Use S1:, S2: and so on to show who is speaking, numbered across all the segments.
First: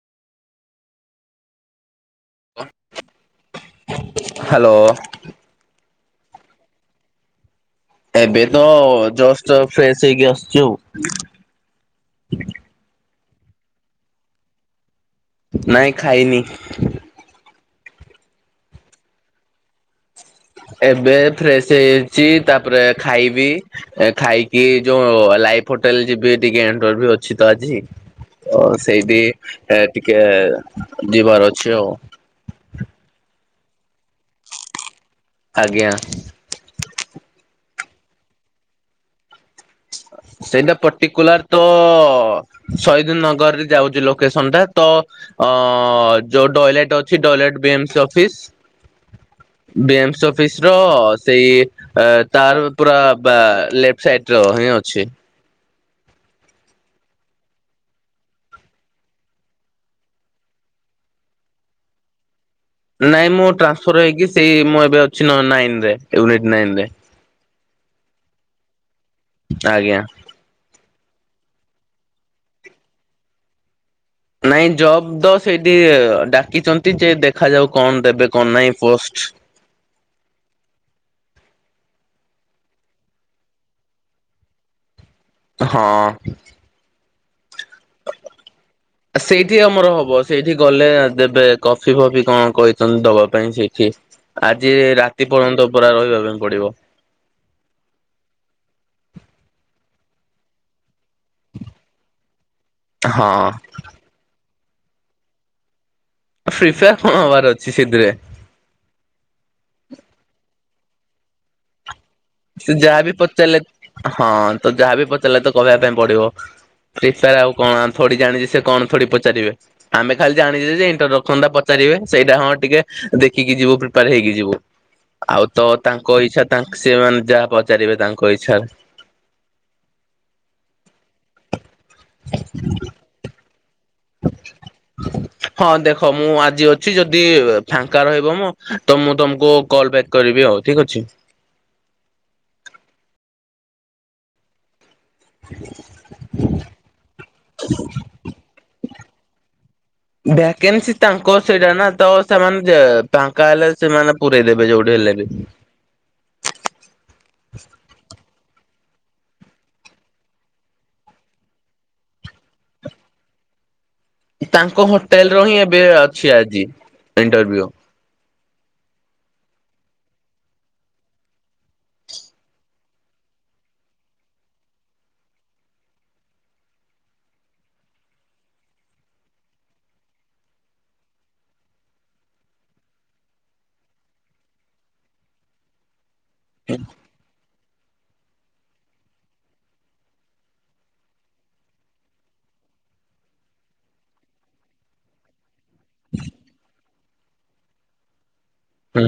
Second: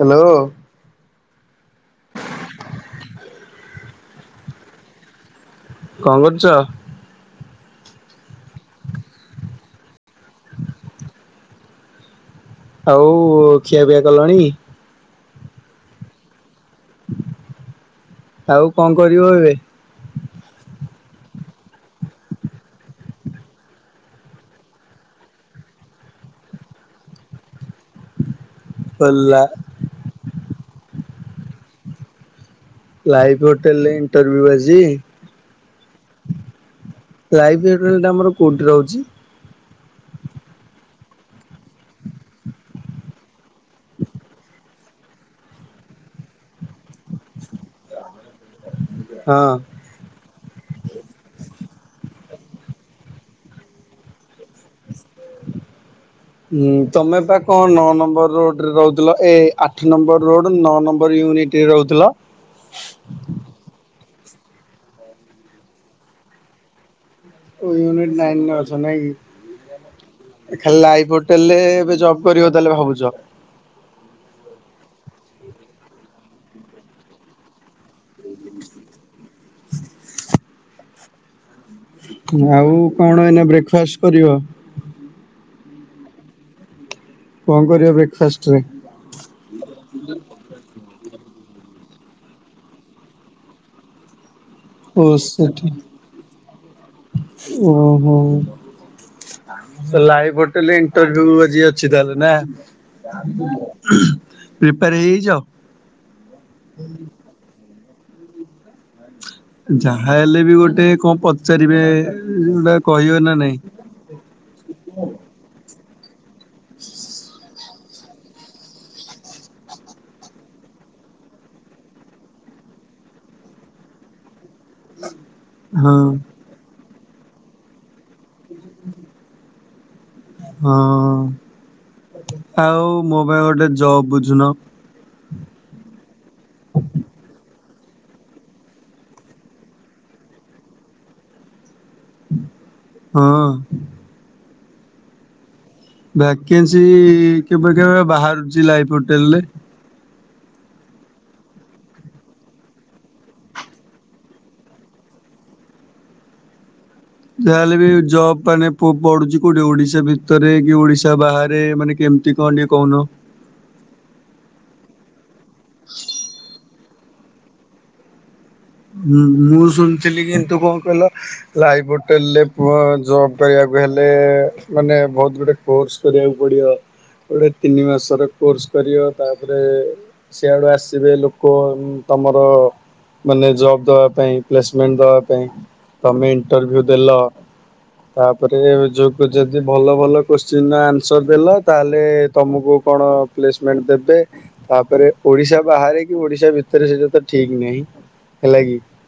S1: Hello.
S2: [inaudible] Hello.
S1: କଣ କରୁଚ?
S2: ଏବେ ତ ଜଷ୍ଟ ଫ୍ରେଶ ହେଇକି ଆସୁଛି ଆଉ।
S1: ଆଉ ଖିଆପିଆ କଲଣି?
S2: ନାଇଁ ଖାଇନି।
S1: ଆଉ କଣ କରିବ ଏବେ?
S2: ଏବେ ଫ୍ରେଶ ହେଇଯାଇଛି ତାପରେ ଖାଇବି ଖାଇକି ଯୋଉ ଲାଇଫ୍ ହୋଟେଲ ଯିବି ଟିକେ ଇଣ୍ଟରଭ୍ୟୁ ଅଛି ତ ଆଜି। ଓ ସେଇଠି
S1: ଲା
S2: ଟିକେ ଯିବାର ଅଛି ଆଉ।
S1: ତେଲେ ଇଣ୍ଟରଭ୍ୟୁ ଆଜି?
S2: ଆଜ୍ଞା।
S1: ଲାଇଫ [unintelligible] ଆମର କୋଉଠି ରହୁଛି?
S2: ସେଇଟା ପର୍ଟିକୁଲାର ତ ଶହିଦ ନଗରରେ ଯାଉଛି ଲୋକେସନ ଟା ତ ଅ ଯୋଉ ଡଏଲେଟ୍ ଅଛି ଡଏଲେଟ ବି ଏମସି ଅଫିସ୍
S1: ହଁ।
S2: B M C of office ର ସେଇ ତାର ପୁରା ଲେଫ୍ଟ ସାଇ [unintelligible] ହିଁ ଅଛି।
S1: ହୁଁ ତମେ ପା କଣ ନଅ ନମ୍ବର ରୋଡରେ ରହୁଥିଲ ଏ ଆଠ ନମ୍ବର ରୋଡ ନଅ ନମ୍ବର [unintelligible] ରହୁଥିଲ।
S2: ନାଇଁ ମୁଁ ଟ୍ରାନ୍ସଫର ହେଇକି ସେଇ ମୁଁ ଏବେ ଅଛି ନାଇନରେ ୟନିଟ ନାଇନ ରେ।
S1: ୟୁନିଟ ନାଇନ ରେ ଅଛ
S2: ଆଜ୍ଞା।
S1: ନାଇଁକି ଖାଲି ଲା ହେଲେ ଏବେ ଜବ୍ କରିବ ତାହଲେ ଭାବୁଛ।
S2: ନାଇଁ ଜବ ତ ସେଇଠି ଡାକିଛନ୍ତି ଯେ ଦେଖାଯାଉ କଣ ଦେବେ କଣ ନାହିଁ ପୋଷ୍ଟ।
S1: [inaudible] ଆଉ କଣ ଏନା ବ୍ରେକ୍ଫାଷ୍ଟ କରିବ?
S2: ହଁ।
S1: କଣ କରିବ ବ୍ରେକଫାଷ୍ଟରେ?
S2: ସେଇଠି ଆମର ହବ ସେଇଠି ଗଲେ ଦେବେ କଫି ଫଫି କଣ କହିଛନ୍ତି ଦବା ପାଇଁ ସେଇଠି ଆଜି
S1: ଓ
S2: ରାତି
S1: ସେଠି
S2: ପର୍ଯ୍ୟନ୍ତ ପୁରା ରହିବା ପାଇଁ ପଡିବ।
S1: ଓହୋ ଲାଇ ପଟିଲିଙ୍ଗ [unintelligible] ଅଛି ତାହେଲେ ନା
S2: ହଁ।
S1: ପ୍ରିପେୟାର ହେଇଯାଇଛ?
S2: ପ୍ରିପାୟାର [unintelligible] ହବାର ଅଛି ସେଥିରେ।
S1: ଯାହା ହେଲେ ବି ଗୋଟେ କଣ ପଚାରିବେ ଯୋଉଟା
S2: ସେ ଯାହାବି
S1: କହିବେ ନା ନାଇଁ।
S2: ପଚାରିଲେ ହଁ ତ ଯାହାବି ପଚାରିଲେ ତ କହିବା ପାଇଁ ପଡିବ। ପ୍ରିପ୍ୟାର ଆଉ କଣ ଥୋଡ଼ି ଜାଣିଛି ସେ କଣ ଥୋଡି ପଚାରିବେ। ଆମେ ଖାଲି ଜାଣିଛୁ ଯେ ଇଣ୍ଟର୍ଡକ୍ସନ ଟା ପଚାରିବେ। ସେଇଟା ହଁ ଟିକେ ଦେଖିକି ଯିବୁ ପ୍ରିପାର୍ ହେଇକି ଯିବୁ। ଆଉ ତ
S1: ହଁ
S2: ତାଙ୍କ ଇଚ୍ଛା ତାଙ୍କ୍ ସେମାନେ ଯାହା ପଚାରିବେ ତାଙ୍କ ଇଚ୍ଛା।
S1: ହଁ ଆଉ ମୋ ପାଇଁ ଗୋଟେ ଜବ୍ ବୁଝୁନ।
S2: ହଁ ଦେଖ ମୁଁ ଆଜି ଅଛି ଯଦି ଫାଙ୍କା ରହିବ ମ ତ ମୁଁ ତମକୁ କଲ ବ୍ୟାକ୍ କରିବି ଆଉ ଠିକ୍ ଅଛି।
S1: ହଁ। ଭାକେନ୍ସି କେବେ କେବେ ବାହାରୁଚି ଲାଇଫ ପୋଟେଲ୍ ରେ।
S2: ଭ୍ୟାକେନ୍ସି ତାଙ୍କର ସେଇଟା ନା ତ ସେମାନେ ଫାଙ୍କା ହେଲେ ସେମାନେ ପୁରେଇ ଦେବେ ଯୋଉଠି ହେଲେ। [unintelligible]
S1: ଯାହାହେଲେ ବି ଜବ୍ ମାନେ ପୁଅ ପଡୁଛି କୋଉଠି ଓଡିଶା ଭିତରେ କି ଓଡିଶା ବାହାରେ ମାନେ କେମତି କଣ ଟିକେ କହୁନ। [inaudible]
S2: ତାଙ୍କ ହୋଟେଲର ହିଁ ଏବେ ଅଛି ଆଜି ଇଣ୍ଟରଭିୟୁ।
S1: ହୁ ହୁ ମୁଁ ଶୁଣିଥିଲି କିନ୍ତୁ କଣ କହିଲ ଲାଇଭ୍ ହୋଟେଲରେ ପୁଅ ଜବ୍ ପାଇବା ପାଇଁ କୁ ହେଲେ ମାନେ ବହୁତ୍ ଗୁଡେ କୋର୍ସ କରିବାକୁ ପଡିବ। ଗୋଟେ ତିନି ମାସର କୋର୍ସ କରିବ ତାପରେ ସିଆଡୁ ଆସିବେ ଲୋକ। ତମର ମାନେ ଜବ୍ ଦବା ପାଇଁ ପ୍ଲେସମେଣ୍ଟ ଦେବା ପାଇଁ ତମେ ଇଣ୍ଟରଭ୍ୟୁ ଦେଲ ତାପରେ ଯଉକୁ ଯଦି ଭଲ ଭଲ କୋଶ୍ଚିନର ଆନ୍ସର ଦେଲ ତାହେଲେ ତମକୁ କଣ ପ୍ଲେସମେଣ୍ଟ ଦେବେ ତାପରେ ଓଡିଶା ବାହାରେ କି ଓଡିଶା ଭିତରେ ସେଇଟା ତ ଠିକ୍ ନାହିଁ। ହେଲା କି
S2: ହୁଁ।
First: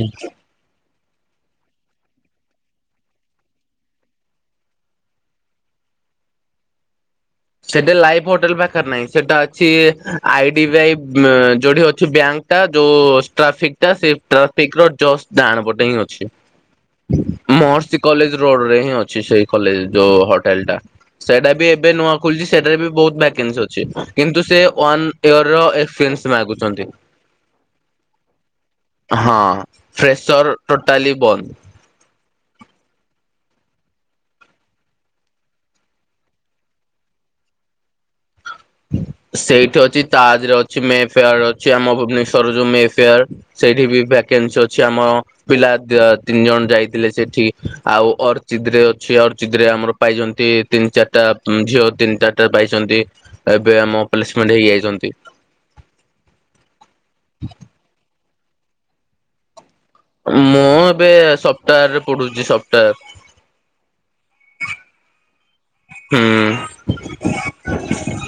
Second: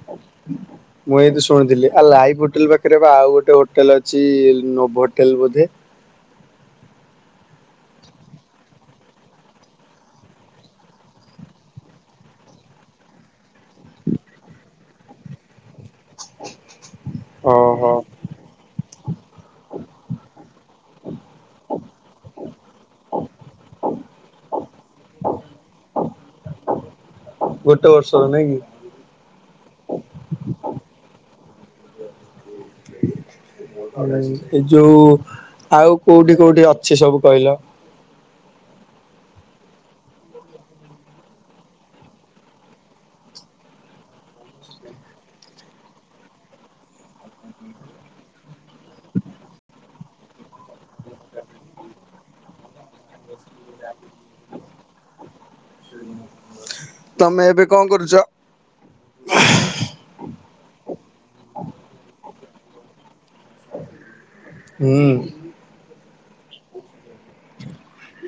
S1: ମୁଁ ଏ ଏନ୍ତି ଶୁଣିଥିଲି ଆଉ ଲାଇଭ୍ ହୋଟେଲ୍ ପାଖରେ ବା ଆଉ ଗୋଟେ ହୋଟେଲ୍ ଅଛି ନୋଭ୍ ହୋଟେଲ୍ ବୋଧେ। [inaudible]
S2: ସେଟା ଲାଇଭ୍ ହୋଟେଲ୍ ପାଖରେ ନାହିଁ। ସେଟା ଅଛି ଆଇ ଡି ବି ଆଇ ଯୋଉଠି ଅଛି ବ୍ୟାଙ୍କ ଟା ଯୋଉ ଟ୍ରାଫିକ୍ ଟା ସେ ଟ୍ରାଫିକ୍ ର ଜଷ୍ଟ ଡାହାଣପଟେ ହିଁ ଅଛି।
S1: [unintelligible]
S2: ମହର୍ଷି କଲେଜ୍ ରୋଡ୍ ରେ ହିଁ ଅଛି ସେଇ କଲେଜ୍ ଯୋଉ ହୋଟେଲ୍ ଟା ସେଇଟା ବି ଏବେ ନୂଆ ଖୋଲିଛି ସେଠାରେ ବି ବହୁତ୍ ଭାକାନ୍ସି ଅଛି। କିନ୍ତୁ ସେ ୱାନ୍ ଇଅର୍ ର ଏକ୍ସପିରିଏନ୍ସ ମାଗୁଛନ୍ତି।
S1: ଗୋଟେ ବର୍ଷ?
S2: ହଁ ଫ୍ରେସର୍ ଟୋଟାଲି ବନ୍ଦ୍।
S1: [unintelligible] ଏ ଯୋଉ ଆଉ କୋଉଠି କୋଉଠି ଅଛି ସବୁ କହିଲ? [inaudible]
S2: ସେଇଠି ଅଛି ତାଜରେ ଅଛି ମେ ଫେୟାର୍ ରେ ଅଛି ଆମ ଭୁବନେଶ୍ୱରରେ ଯୋଉ ମେ ଫେୟାର ସେଇଠି ବି ଭାକ୍ କାନ୍ସି ଅଛି ଆମ ପିଲା ଦ୍ୱ ତିନି ଜଣ ଯାଇଥିଲେ ସେଠିକି ଆଉ ଅର୍ଚିତ୍ ରେ ଅଛି ଅର୍ଚିତ୍ ରେ ଆମର ପାଇଛନ୍ତି ତିନି ଚାରିଟା ଝିଅ ତିନି ଚାରିଟା ପାଇଛନ୍ତି। ଏଵେ ଆମ ପ୍ଲେସମେଣ୍ଟ ହେଇକି ଆସିଛନ୍ତି।
S1: ତମେ ଏବେ କଣ କରୁଚ?
S2: ମୁଁ ଏବେ ସଫ୍ଟଓୱାର୍ ରେ ପଢ଼ୁଚି ସଫ୍ଟଓୱାର୍।
S1: ହୁଁ।
S2: ହୁଁ।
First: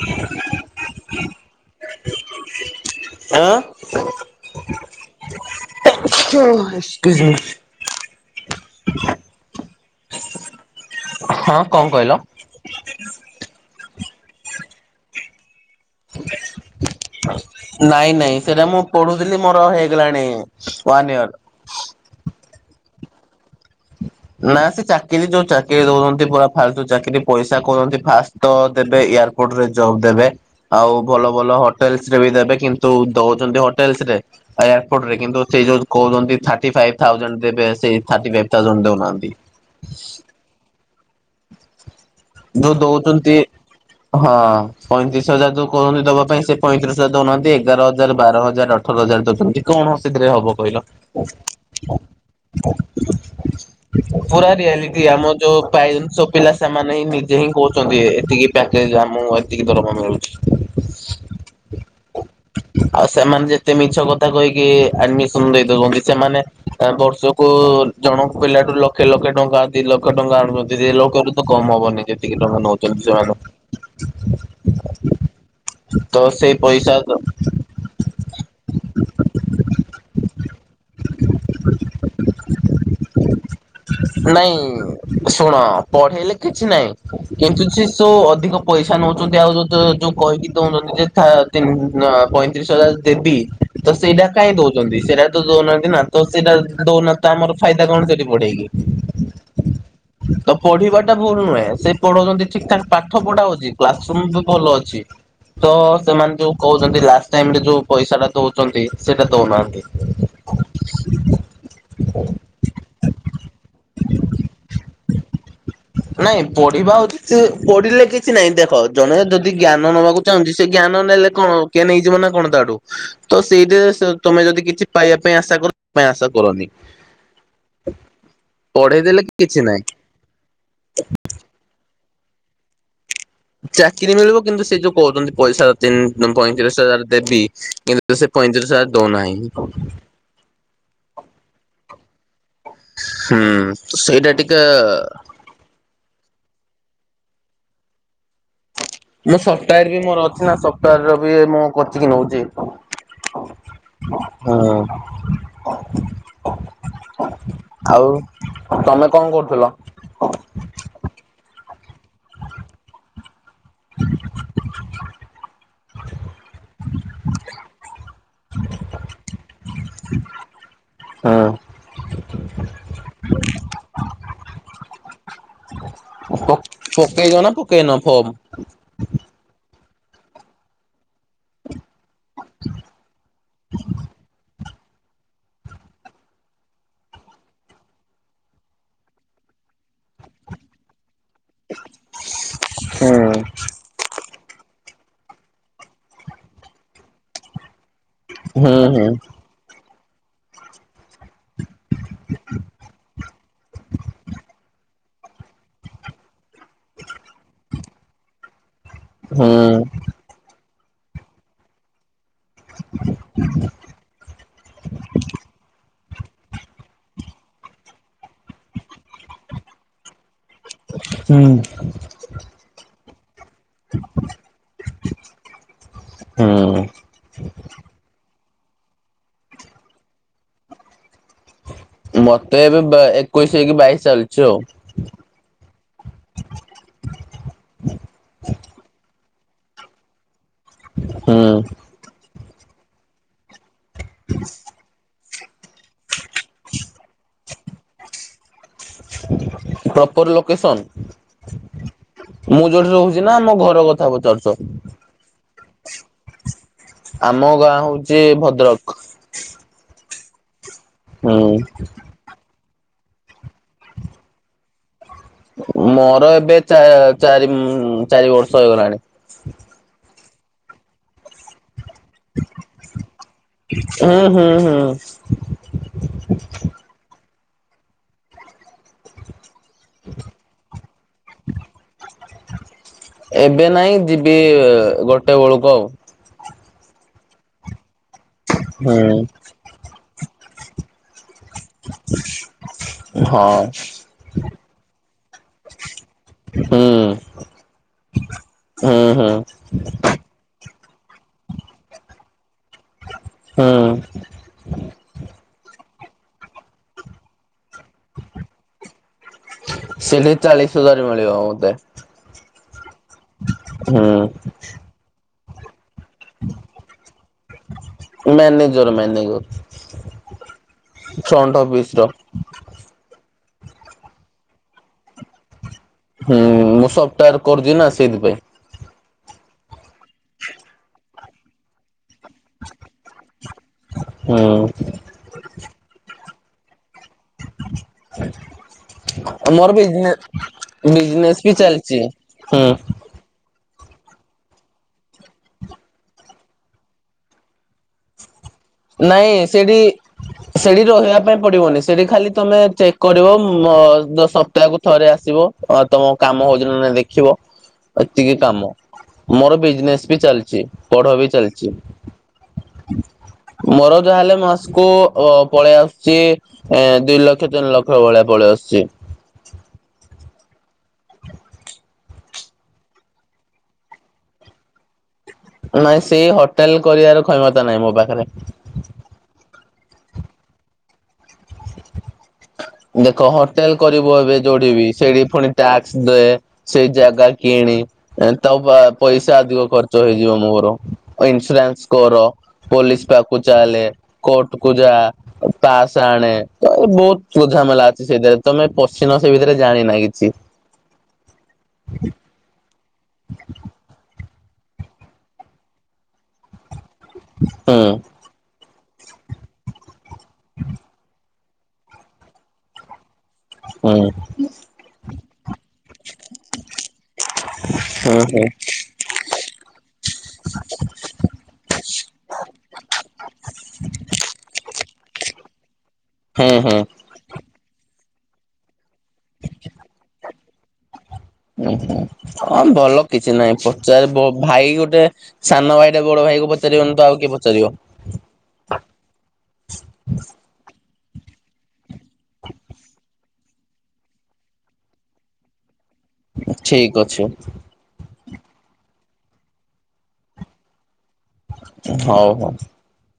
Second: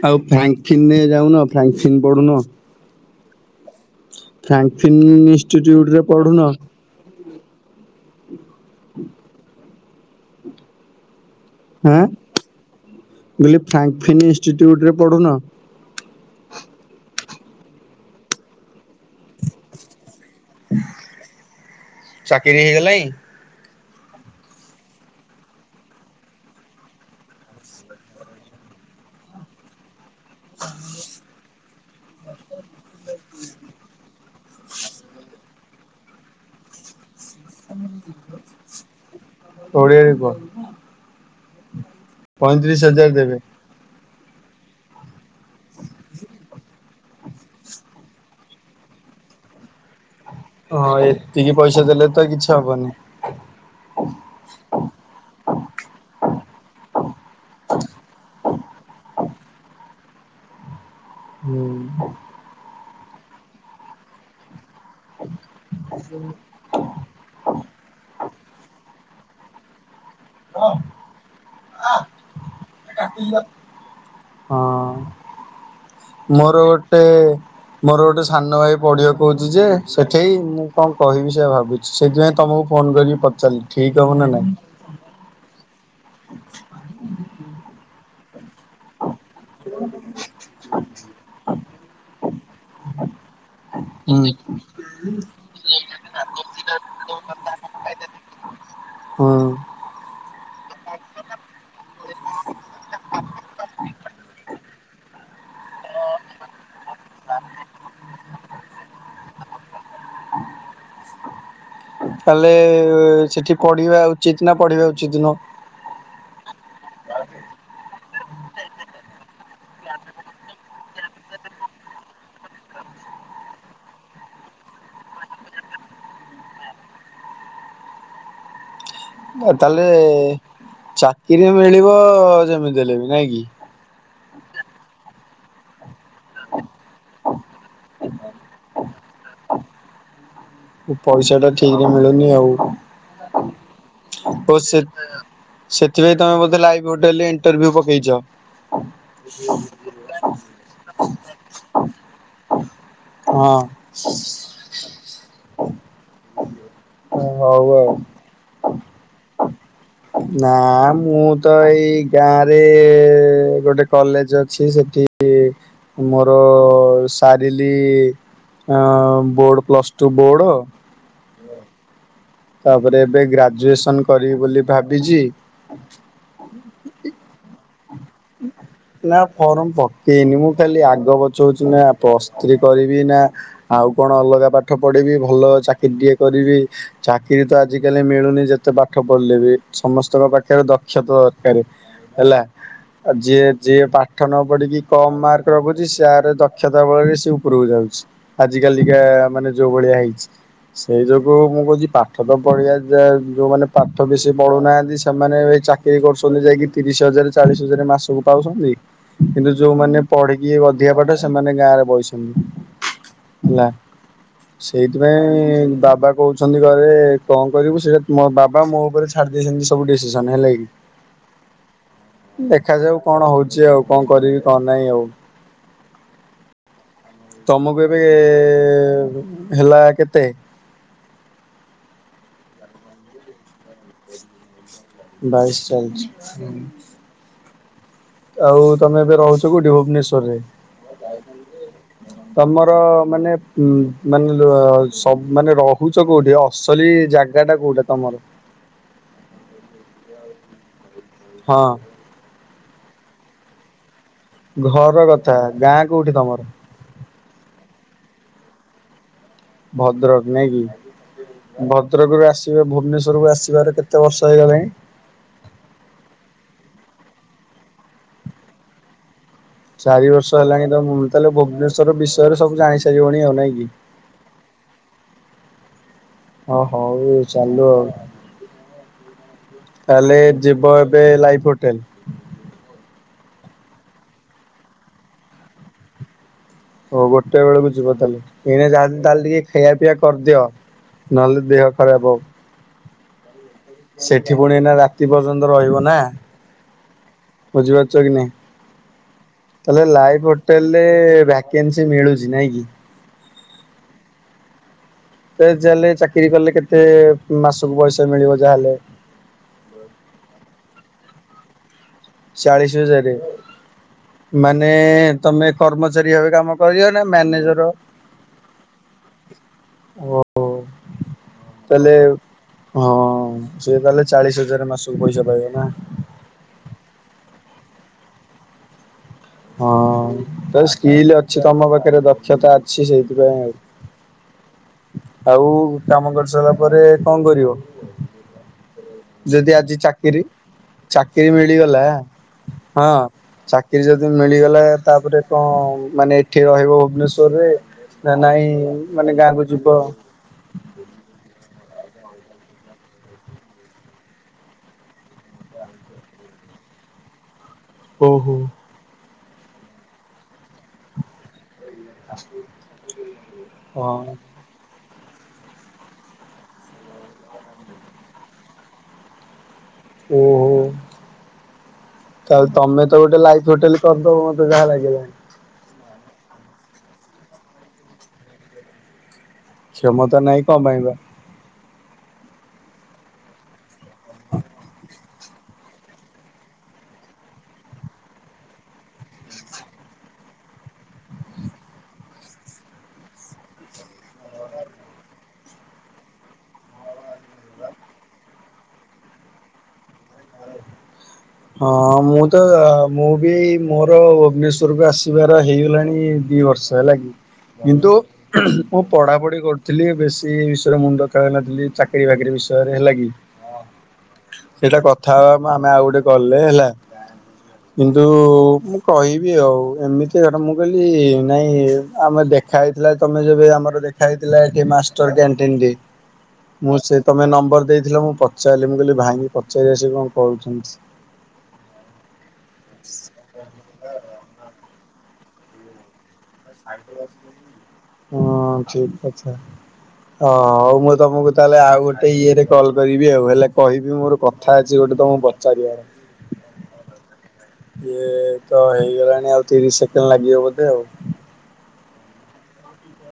S1: ଆଉ ଫ୍ରାଙ୍କିନ୍ ରେ ଯାଉନ? ଫ୍ରାଙ୍କସିନ ପଢ଼ୁନ?
S2: ଆଁ।
S1: ଫ୍ରାଙ୍କସିନ ଇନଷ୍ଟିଚ୍ୟୁଟରେ ପ
S2: ଓଃ ଏକ୍ସକ୍ୟୁଜମି
S1: [unintelligible]
S2: ହଁ କଣ କହିଲ?
S1: ଫ୍ରାଙ୍କଫିନ୍ ଇନଷ୍ଟିଚ୍ୟୁଟ୍ରରେ ପଢ଼ୁନ?
S2: ନାଇଁ ନାଇଁ ସେଟା ମୁଁ ପଢୁଥିଲି ମୋର ହେଇଗଲାଣି। One year.
S1: ଚାକିରି ହେଇଗଲାଣି।
S2: ନା ସେ ଚାକିରି ଯୋଉ ଚାକିରି ଦଉଚନ୍ତି ପୁରା ଫାଲତୁ ଚାକିରି। ପଇସା କହୁଚନ୍ତି ଫାଷ୍ଟ ତ ଦେବେ ଏୟାରପୋର୍ଟ ରେ ଜବ ଦେବେ ଆଉ ଭଲ ଭଲ ହୋ ଟେଲଶ୍ରେ ବି ଦେବେ କିନ୍ତୁ ଦଉଛନ୍ତି ହୋଟେଲସ୍ରେ ଆଉ ଏୟାରପୋର୍ଟ ରେ କିନ୍ତୁ ସେ ଯୋଉ କହୁଛନ୍ତି ଥାଟି ଫା ଇବ୍ ଥାଉଜେଣ୍ଟ ଦେବେ ସେଇ ଥାଟି ଫାଇଭି ଥାଉଜେଣ୍ଟ ଦଉନାହାନ୍ତି।
S1: ଓଡିଆରେ କୁହ
S2: ଯଉ
S1: ପଇଁତିରିଶ ହଜାର
S2: ଦଉଚନ୍ତି
S1: ଦେବେ।
S2: ହଁ ପଇଁତିରିଶ ହଜାର ଯୋଉ କହୁଚନ୍ତି ଦବା ପାଇଁ ସେ ପଇଁତିରିଶ ହଜାର ଦଉନାହାନ୍ତି ଏଗାର ହଜାର ବାର ହଜାର ଅଠର ହଜାର କଣ ସେଥିରେ ହବ କହିଲ?
S1: ହଁ ଏତିକି ପଇସା ଦେଲେ ତ କିଛି ହବନି
S2: ପୁରା ରିୟଲିଟି ଆମ ଯୋଉ ପାଇ ସବୁ ପିଲା ସେମାନେ ହିଁ ନିଜେ ହିଁ କହୁଛନ୍ତି। ଏତିକି ପ୍ୟାକେଜ ଆମକୁ ଏତିକି ଦରମା ମିଳୁଛି।
S1: ହୁଁ।
S2: ଆଉ ସେମାନେ ଯେତେ ମିଛ କଥା କହିକି ଆଡମିସନ ଦେଇ ଦଉଛନ୍ତି ସେମାନେ ବର୍ଷକୁ ଜଣଙ୍କ ପିଲାଠୁ ଲ ଏ ଲକ୍ଷେ ଟଙ୍କା ଦି ଲକ୍ଷ ଟଙ୍କା ଆଣୁଛନ୍ତି ଦି ଲକ୍ଷରୁ ତ କମ ହବନି ଯେତିକି ଟଙ୍କା ନଉଛନ୍ତି
S1: ହଁ।
S2: ସେମାନେ। ତ ସେଇ
S1: ମୋର
S2: ପଇସା
S1: ଗୋଟେ ମୋର ଗୋଟେ ସାନ ଭାଇ ପଢିବ କହୁଛି ଯେ ସେଠେଇ ମୁଁ କଣ କହିବି ସେ ଭାବୁଛି ସେଥିପାଇଁ ତମକୁ ଫୋନ କରିକି ପଚାରିଲି ଠିକ ହବ ନା ନାଇଁ
S2: ଶୁଣ ପଢେଇଲେ କିଛି ନାଇଁ କିନ୍ତୁ ସେ ସୋ ଅଧିକ ପଇସା ନଉଛନ୍ତି ଆଉ ଯୋଉ ଯୋଉ କହିକି ଦଉଛନ୍ତି ଯେ ଥା ତିନ ପଇଁତିରିଶ ହଜାର। ଦେବି। ତ ସେଇଟା
S1: ହୁଁ।
S2: କାଇଁ ଦଉଛନ୍ତି ସେଇଟା ତ ଦଉନାହାନ୍ତି ନା ତ ସେଇଟା ଦଉନା ତ ଆମର ଫାଇଦା କଣ ସେଠି ପଢେଇକି।
S1: ହଁ।
S2: ତ ପଢିବା ଟା ଭୁଲ ନୁହେଁ ସେ ପଢ ନ୍ତି ଠିକ ଠାକ ପାଠ ପଢା ଅଉଛି କ୍ଲାସ ରୁମ ବି ଭଲ ଅଛି। ତ ସେମାନେ ଯୋଉ କହୁଛନ୍ତି ଲାଷ୍ଟ ଟାଇମ ରେ ଯୋଉ ପଇସା ଟା ଦଉଛନ୍ତି ସେଇଟା ଦଉନାହାନ୍ତି।
S1: ତାହଲେଏ ସେଠି ପଢିବା ଉଚିତ ନା ପଢିବା ଉଚି
S2: ନାଇଁ ପଢିବା ଉଚିତ ପଢିଲେ କି କିଛି ନାଇଁ ଦେଖ ଜଣେ ଯଦି ଜ୍ଞାନ ନବାକୁ ଚାହୁଁନ୍ତି ସେ ଜ୍ଞାନ ନେଲେ କଣ କିଏ ନେଇଯିବ ନା କଣ ତାଠୁ। ତ ସେଇଥିରେ ତମେ ଯଦି କିଛି ପାଇବା ପାଇଁ ଆଶା କର ସେ ପାଇଁ ଆଶା କରନି। ପଢେଇ ଦେଲେ
S1: ଆ
S2: କିଛି ନାହିଁ
S1: ତାହେଲେ ଚାକିରି ମିଳିବ ଯେମିତି ହେଲେ ବି। ନାଇଁ କି?
S2: ଚାକିରି ମିଳିବ କିନ୍ତୁ ସେ ଯୋଉ କହୁଚନ୍ତି ପଇସା ପଇଁତିରିଶ ହଜାର ଦେବି କିନ୍ତୁ ସେ ପଇଁତିରିଶ ହଜାର ଦଉନାହିଁ
S1: ପଇସା ଟା ଠିକ ରେ ମିଳୁନି ଆଉ
S2: ହୁଁ ସେଇଟା
S1: ଓ ସେ
S2: ଟିକେ
S1: ସେଥିପାଇଁ ତମେ ବୋଧେ ଲାଇଭ ଗୋଟ ଲେ ଇଣ୍ଟରଭ୍ୟୁ ପକେଇଛ।
S2: ମୁଁ ସଫଟାର ବି ମୋର ଅଛି ନା ସଫ୍ଟାର ର ବି ମୁଁ କୋଚିଙ୍ଗ ନଉଚି।
S1: ହଁ
S2: ହଁ
S1: ହଉ ଆଉ।
S2: ତମେ କଣ କରୁଥିଲ?
S1: ନା ମୁଁ ତ ଏଇ ଗାଁରେ ଗୋଟେ କଲେଜ ଅଛି ସେଠି ମୋର ସାରିଲି ବୋର୍ଡ ପ୍ଲସ ଟୁ ବୋର୍ଡ
S2: ହଁ।
S1: ତାପରେ ଏବେ ଗ୍ରାଜୁଏସନ କରିବି ବୋଲି ଭାବିଛି।
S2: ପକେଇ ଯଅ ନା ପକେଇ ନ ଫର୍ମ।
S1: ଫର୍ମ ପକେଇନି ମୁଁ ଖାଲି ଆଗପଛ ହଉଛି ନା, ପ୍ଲସଥିରି କରିବି ନା ଆଉ କଣ ଅଲଗା ପାଟ ପାଠ ପଢ଼ିବି ଭଲ ଚାକିରିଟିିକଏ କରିବି ଚାକିରି ତ ଆଜିକାଲି ମିଳୁନି ଯେତେ ପାଠ ପଢ଼ିଲେ ବି। ସମସ୍ତଙ୍କ ପାଖରେ ଦକ୍ଷତା ଦରକାର ହେଲା ଆଉ ଯିଏ
S2: ହୁଁ
S1: ଯିଏ ପାଠନ ପଡ଼ିକି କମ୍ ମାର୍କ ରଖୁଛି ସାର ଦକ୍ଷତା ବଳରେ ସେ ଉପରକୁ ଯାଉଛି। ଆଜି
S2: ହୁଁ
S1: କାଲିିକା
S2: ହୁଁ।
S1: ମାନେ ଯୋଉ ଭଳିଆ ହେଇଚି। ସେଇ ଯୋଗୁ ମୁଁ କହୁଛି ପାଠ ତ ପଢିବା ଯୋଉମାନେ ପାଠ ବେଶି ପଢୁନାହାନ୍ତି ସେମାନେ ଚାକିରି କରୁଛନ୍ତି ଯାଇକି ତିରିଶ ହଜାର ଚାଳିଶ ହଜାର ମାସକୁ ପାଉଛନ୍ତି କିନ୍ତୁ ଯୋଉମାନେ ପଢିକି ଅଧିକପାଠ ସେମାନେ ଗାଁରେ ବଇସ ହୁଁ ହେଲା ସେଇଥିପାଇଁ ବାବା କହୁଛନ୍ତି ଘରେ କଣ କରିବୁ ସେଇଟା ମୋ ବାବା ମୋ ଉପରେ ଛାଡି ଦେଇେଇଛନ୍ତି ସବୁ ଡିସିସନ ହେଲାକି। ଦେଖାଯାଉ। କଣ ହଉଛି ଆଉ କଣ କରିବି କଣ ନାହିଁ ଆଉ।
S2: ହୁଁ
S1: ତମକୁ ଏବେ ହେଲା କେତେ?
S2: ମତେ ଏବେ ବା ଏକୋଇଶି ହେଇକି ବାଇଶ ଚାଲିଛି ଆଉ।
S1: ବାଇଶି ଚାଲିଛି ହୁଁ। କଉଠି ଭୁବନେଶ୍ବରରେ?
S2: ହୁଁ
S1: ତମର ମାନେ ଉ ମାନେ ସବୁ ମାନେ ରହୁଛ କୋଉଠି ଅସଲି ଜାଗା ଟା କୋଉଟା ତମର?
S2: Proper location.
S1: ହଁ
S2: ମୁଁ ଯୋଉଠି ରହୁଛି ନା ମୋ ଘର କଥା ପଚାରୁଛ?
S1: ଘର କଥା ଗାଁ କୋଉଠି ତମର?
S2: ଆମ ଗାଁ ହଉଛି ଭଦ୍ରକ।
S1: ଭଦ୍ରକ ନାଇଁ କି
S2: ହୁଁ।
S1: ଭଦ୍ରକରୁ ଆସିବେ ଭୁବ ଭୁବନେଶ୍ୱରକୁ ଆସିବାର କେତେ ବର୍ଷ ହେଇଗଲାଣି?
S2: ମୋର ଏବେ ଚା ଚାରି ଚାରି ବର୍ଷ ହେଇଗଲାଣି।
S1: ଚାରି ବର୍ଷ ହେଲାଣି ତ ମୁଁ ତାହେଲେ ଭୁବନେଶ୍ୱର ଶ୍ଵର ବିଷୟରେ ସବୁ ଜାଣି ସାରିବଣି ଆଉ ନାଇଁ କି।
S2: ହୁଁ ହୁଁ ହୁଁ।
S1: ହଁ ହଉ ଚାଲୁ ଆଉ, ତାହେଲେ ଯିବ ଏବେ ଏବେ ଲାଇଫ ହୋଟେଲ।
S2: ଏବେ ନାଇଁ ଯିବି ଗୋଟେ ବେଳକୁ ଆଉ।
S1: ଓ ଗୋଟେ ବେଳକୁ ଯିବ ତାହେଲେ, ଏଇନା ଯାହା
S2: ହୁଁ
S1: ତାହେଲେ ଟିକେ ଖାଇଆ ପିଇଆ କରିଦିଅ ନହେଲେ ଦେହ ଖରାପ ହବ।
S2: ହଁ
S1: ସେଠି ପୁଣି ଏଇନା ରାତି ପର୍ଯ୍ୟନ୍ତ ରହିବ ନା।
S2: ହୁଁ
S1: ବୁଝିପାରୁଛ କି ନାହିଁ?
S2: ହୁଁ ହୁଁ।
S1: ତାହେଲେ ଲାଇଫ ହୋଟେଲରେ ଭ୍ୟାକେନ୍ସି ମିଳୁଛି ନାଇଁ କି?
S2: ହଁ।
S1: ତ ଯା ହେଲେ ଚାକିରି କଲେ କେତେ ମାସକୁ ପଇସା ମିଳିବ ଯାହେଲେ।
S2: ସେଠି ଚାଳିଶ ହଜାର ମିଳିବ ମତେ।
S1: ଚାଳିଶ ହଜାର
S2: ହୁଁ
S1: ମାନେ ତମେ କର୍ମ ଚାରୀ ଭାବେ କାମ କରିବ ନା ମ୍ୟାନେଜର?
S2: Manager manager.
S1: ଓ
S2: ଫ୍ରଣ୍ଟ ଅଫିସ
S1: ତାହେଲେ
S2: ର
S1: ହଁ ସେ ତାହେଲେ ଚାଳି ଶ ହଜାର ମାସୁକୁ ପଇସା ପାଇବ ନା।
S2: ହୁଁ- ମୁଁ ସଫ୍ଟୱାୟର କରୁଛି ନା ସେଇଥିପାଇଁ।
S1: ହଁ ତ ସ୍କିଲ ଅଛି ତମ ପାଖରେ ଦ ଦକ୍ଷତା ଅଛି ସେଇଥିପାଇଁ ଆଉ,
S2: ହୁଁ
S1: ଆଉ କାମ କରି ସାରିଲା ପରେ କଣ କରିବ? ଯଦି
S2: ମୋର
S1: ଆଜି
S2: ବିଜନେସ
S1: ଚାକିରି, ଚାକିରି
S2: ବିଜନେସ ବି
S1: ମିଳିଗଲା
S2: ଚାଲିଛି ହୁଁ।
S1: ହଁ ଚାକି ରି ମିଳିଗଲା ତାପରେ କଣ ମାନେ ଏଠି ରହିବ ଭୁବନେଶ୍ୱରରେ ନା ନାଇଁ? ମାନେ
S2: ନାଇଁ
S1: ଗାଁକୁ ଯିବ।
S2: ସେଇଠି ସେଇଠି ରହିବା ପାଇଁ ପଡିବନି। ସେଠି ଖାଲି ତମେ ଚେକ୍ କରିବ, ସପ୍ତାହକୁ ଥରେ ଆସିବ ତମ କାମ ହଉଛି ନା ନାହିଁ ଦେଖିବ ଏତିକି
S1: ଓହୋ।
S2: କାମ ମୋର ବିଜନେସ ବି ଚାଲିଛି, ପଢା ବି ଚାଲିଛି।
S1: ଆ [unintelligible]
S2: ମୋର ଯାହାହେଲେ ମାସ କୁ ଅ ପଳେଇ ଆସୁଛି, ଦୁଇ ଲକ୍ଷ ତିନି ଲକ୍ଷ ଭଳିଆ ପଳେଇ ଆସୁଛି।
S1: ଓ ହୋ। ତାହେଲେ ତମେ ତ ଗୋଟେ ଲାଇଫ ହୋଟେଲ କରିଦବ ମତେ ଯାହା ଲାଗିଲାଣି।
S2: ନାଇଁ ସେଇ ହୋଟେଲ କରିବାର କ୍ଷମତା ନାହିଁ ମୋ ପାଖରେ।
S1: କ୍ଷମତା ନାଇଁ କଣ ପାଇଁ ବା?
S2: ଦେଖ ହୋଟେଲ କରିବୁ ଏବେ ଯୋଉଠି ବିି, ସେଇଠି ପୁଣି ଟ୍ୟାକ୍ସ ଦେ ସେଇ ଜାଗା କିଣି ତା ପଇସା ଅଧିକ ଖର୍ଚ୍ଚ ହେଇଯିବ ମୋର, ଇନ୍ସୁରାନ୍ସ କର ପୋଲିସ ପାଖକୁ ଚାଲେ, କୋର୍ଟ କୁ ଯା, ତାସ ଆଣେ, ଆ ବହୁତ ବହୁତ ଝାମେଲା ଅଛି ସେଇଥିରେ ତମେ ପସିନ ସେଇ ଭିତରେ ଜାଣିନା କିଛି।
S1: ହଁ- ମୁଁ ତ ମୁଁ ବି ମୋର ଭୁବନେ ଶ୍ୱରକୁ ଆସିବାର ହେଇଗଲାଣି ଦିଇ ବର୍ଷ ହେଲା କି
S2: ହୁଁ
S1: କିନ୍ତୁ ମୁଁ ପଢ଼ାପଢ଼ି କରୁଥିଲି ବେଶୀ ବିଷୟ ମୁଣ୍ଡ ଖେଳେଇ ନଥିଲି ଚାକିରି ବାକିରି ବିଷୟରେ ହେଲା କି।
S2: ହୁଁ
S1: ସେଇଟା କଥା ହବା ଆମେ ଆଉ ଗୋଟେ କଲ୍ ରେ ହେଲା।
S2: ହୁଁ
S1: କିନ୍ତୁ-ଉ-ଉ ମୁଁ କହିବି ଆଉ ଏମିତି ଟ ମୁଁ କହିଲି ନାଇଁ ଆମେ ଦେଖା ହେଇଥିଲା ତମେ ଯେବେ ଆମର ଦେଖା ହେଇଥିଲା ଏଠି ମାଷ୍ଟର କ୍ୟାଣ୍ଟିନ ଟି
S2: ହୁଁ
S1: ମୁଁ
S2: ହୁଁ।
S1: ସେ ତମେ ନମ୍ବର ଦେଇଥିଲ ମୁଁ ପଚାରିଲି ମୁଁ କହିଲି ଭାଇଙ୍କି ପଚାରିବା ସେ କଣ କହୁଛନ୍ତି।
S2: ଉ ହୁଁ ହଁ ଭଲ କିଛି ନାହିଁ ପଚାର ବ ଭାଇ ଗୋଟେ ସାନ ଭାଇଟା ବଡ ଭାଇକୁ ପଚାରିବନି ତ ଆଉ କିଏ ପଚାରିବ
S1: ହଁ ଠିକ ଆଛା ହଁ ଆଉ ମ ତମକୁ ତାହେଲେ ଆଉ ଗୋଟେ ଇଏରେ କଲ୍ କରିବି ଆଉ ହେଲେ କହିବି ମୋର କଥା ଅଛି ଗୋଟେ ତମକୁ ପଚାରିବାର।
S2: ଠିକ ଅଛି।
S1: ଇଏ ତ ହେଇଗଲାଣି ଆଉ ତିରିଶ ସେକେଣ୍ଡ ଲାଗିବ ବୋଧେ ଆଉ।
S2: ହଉ ହଉ।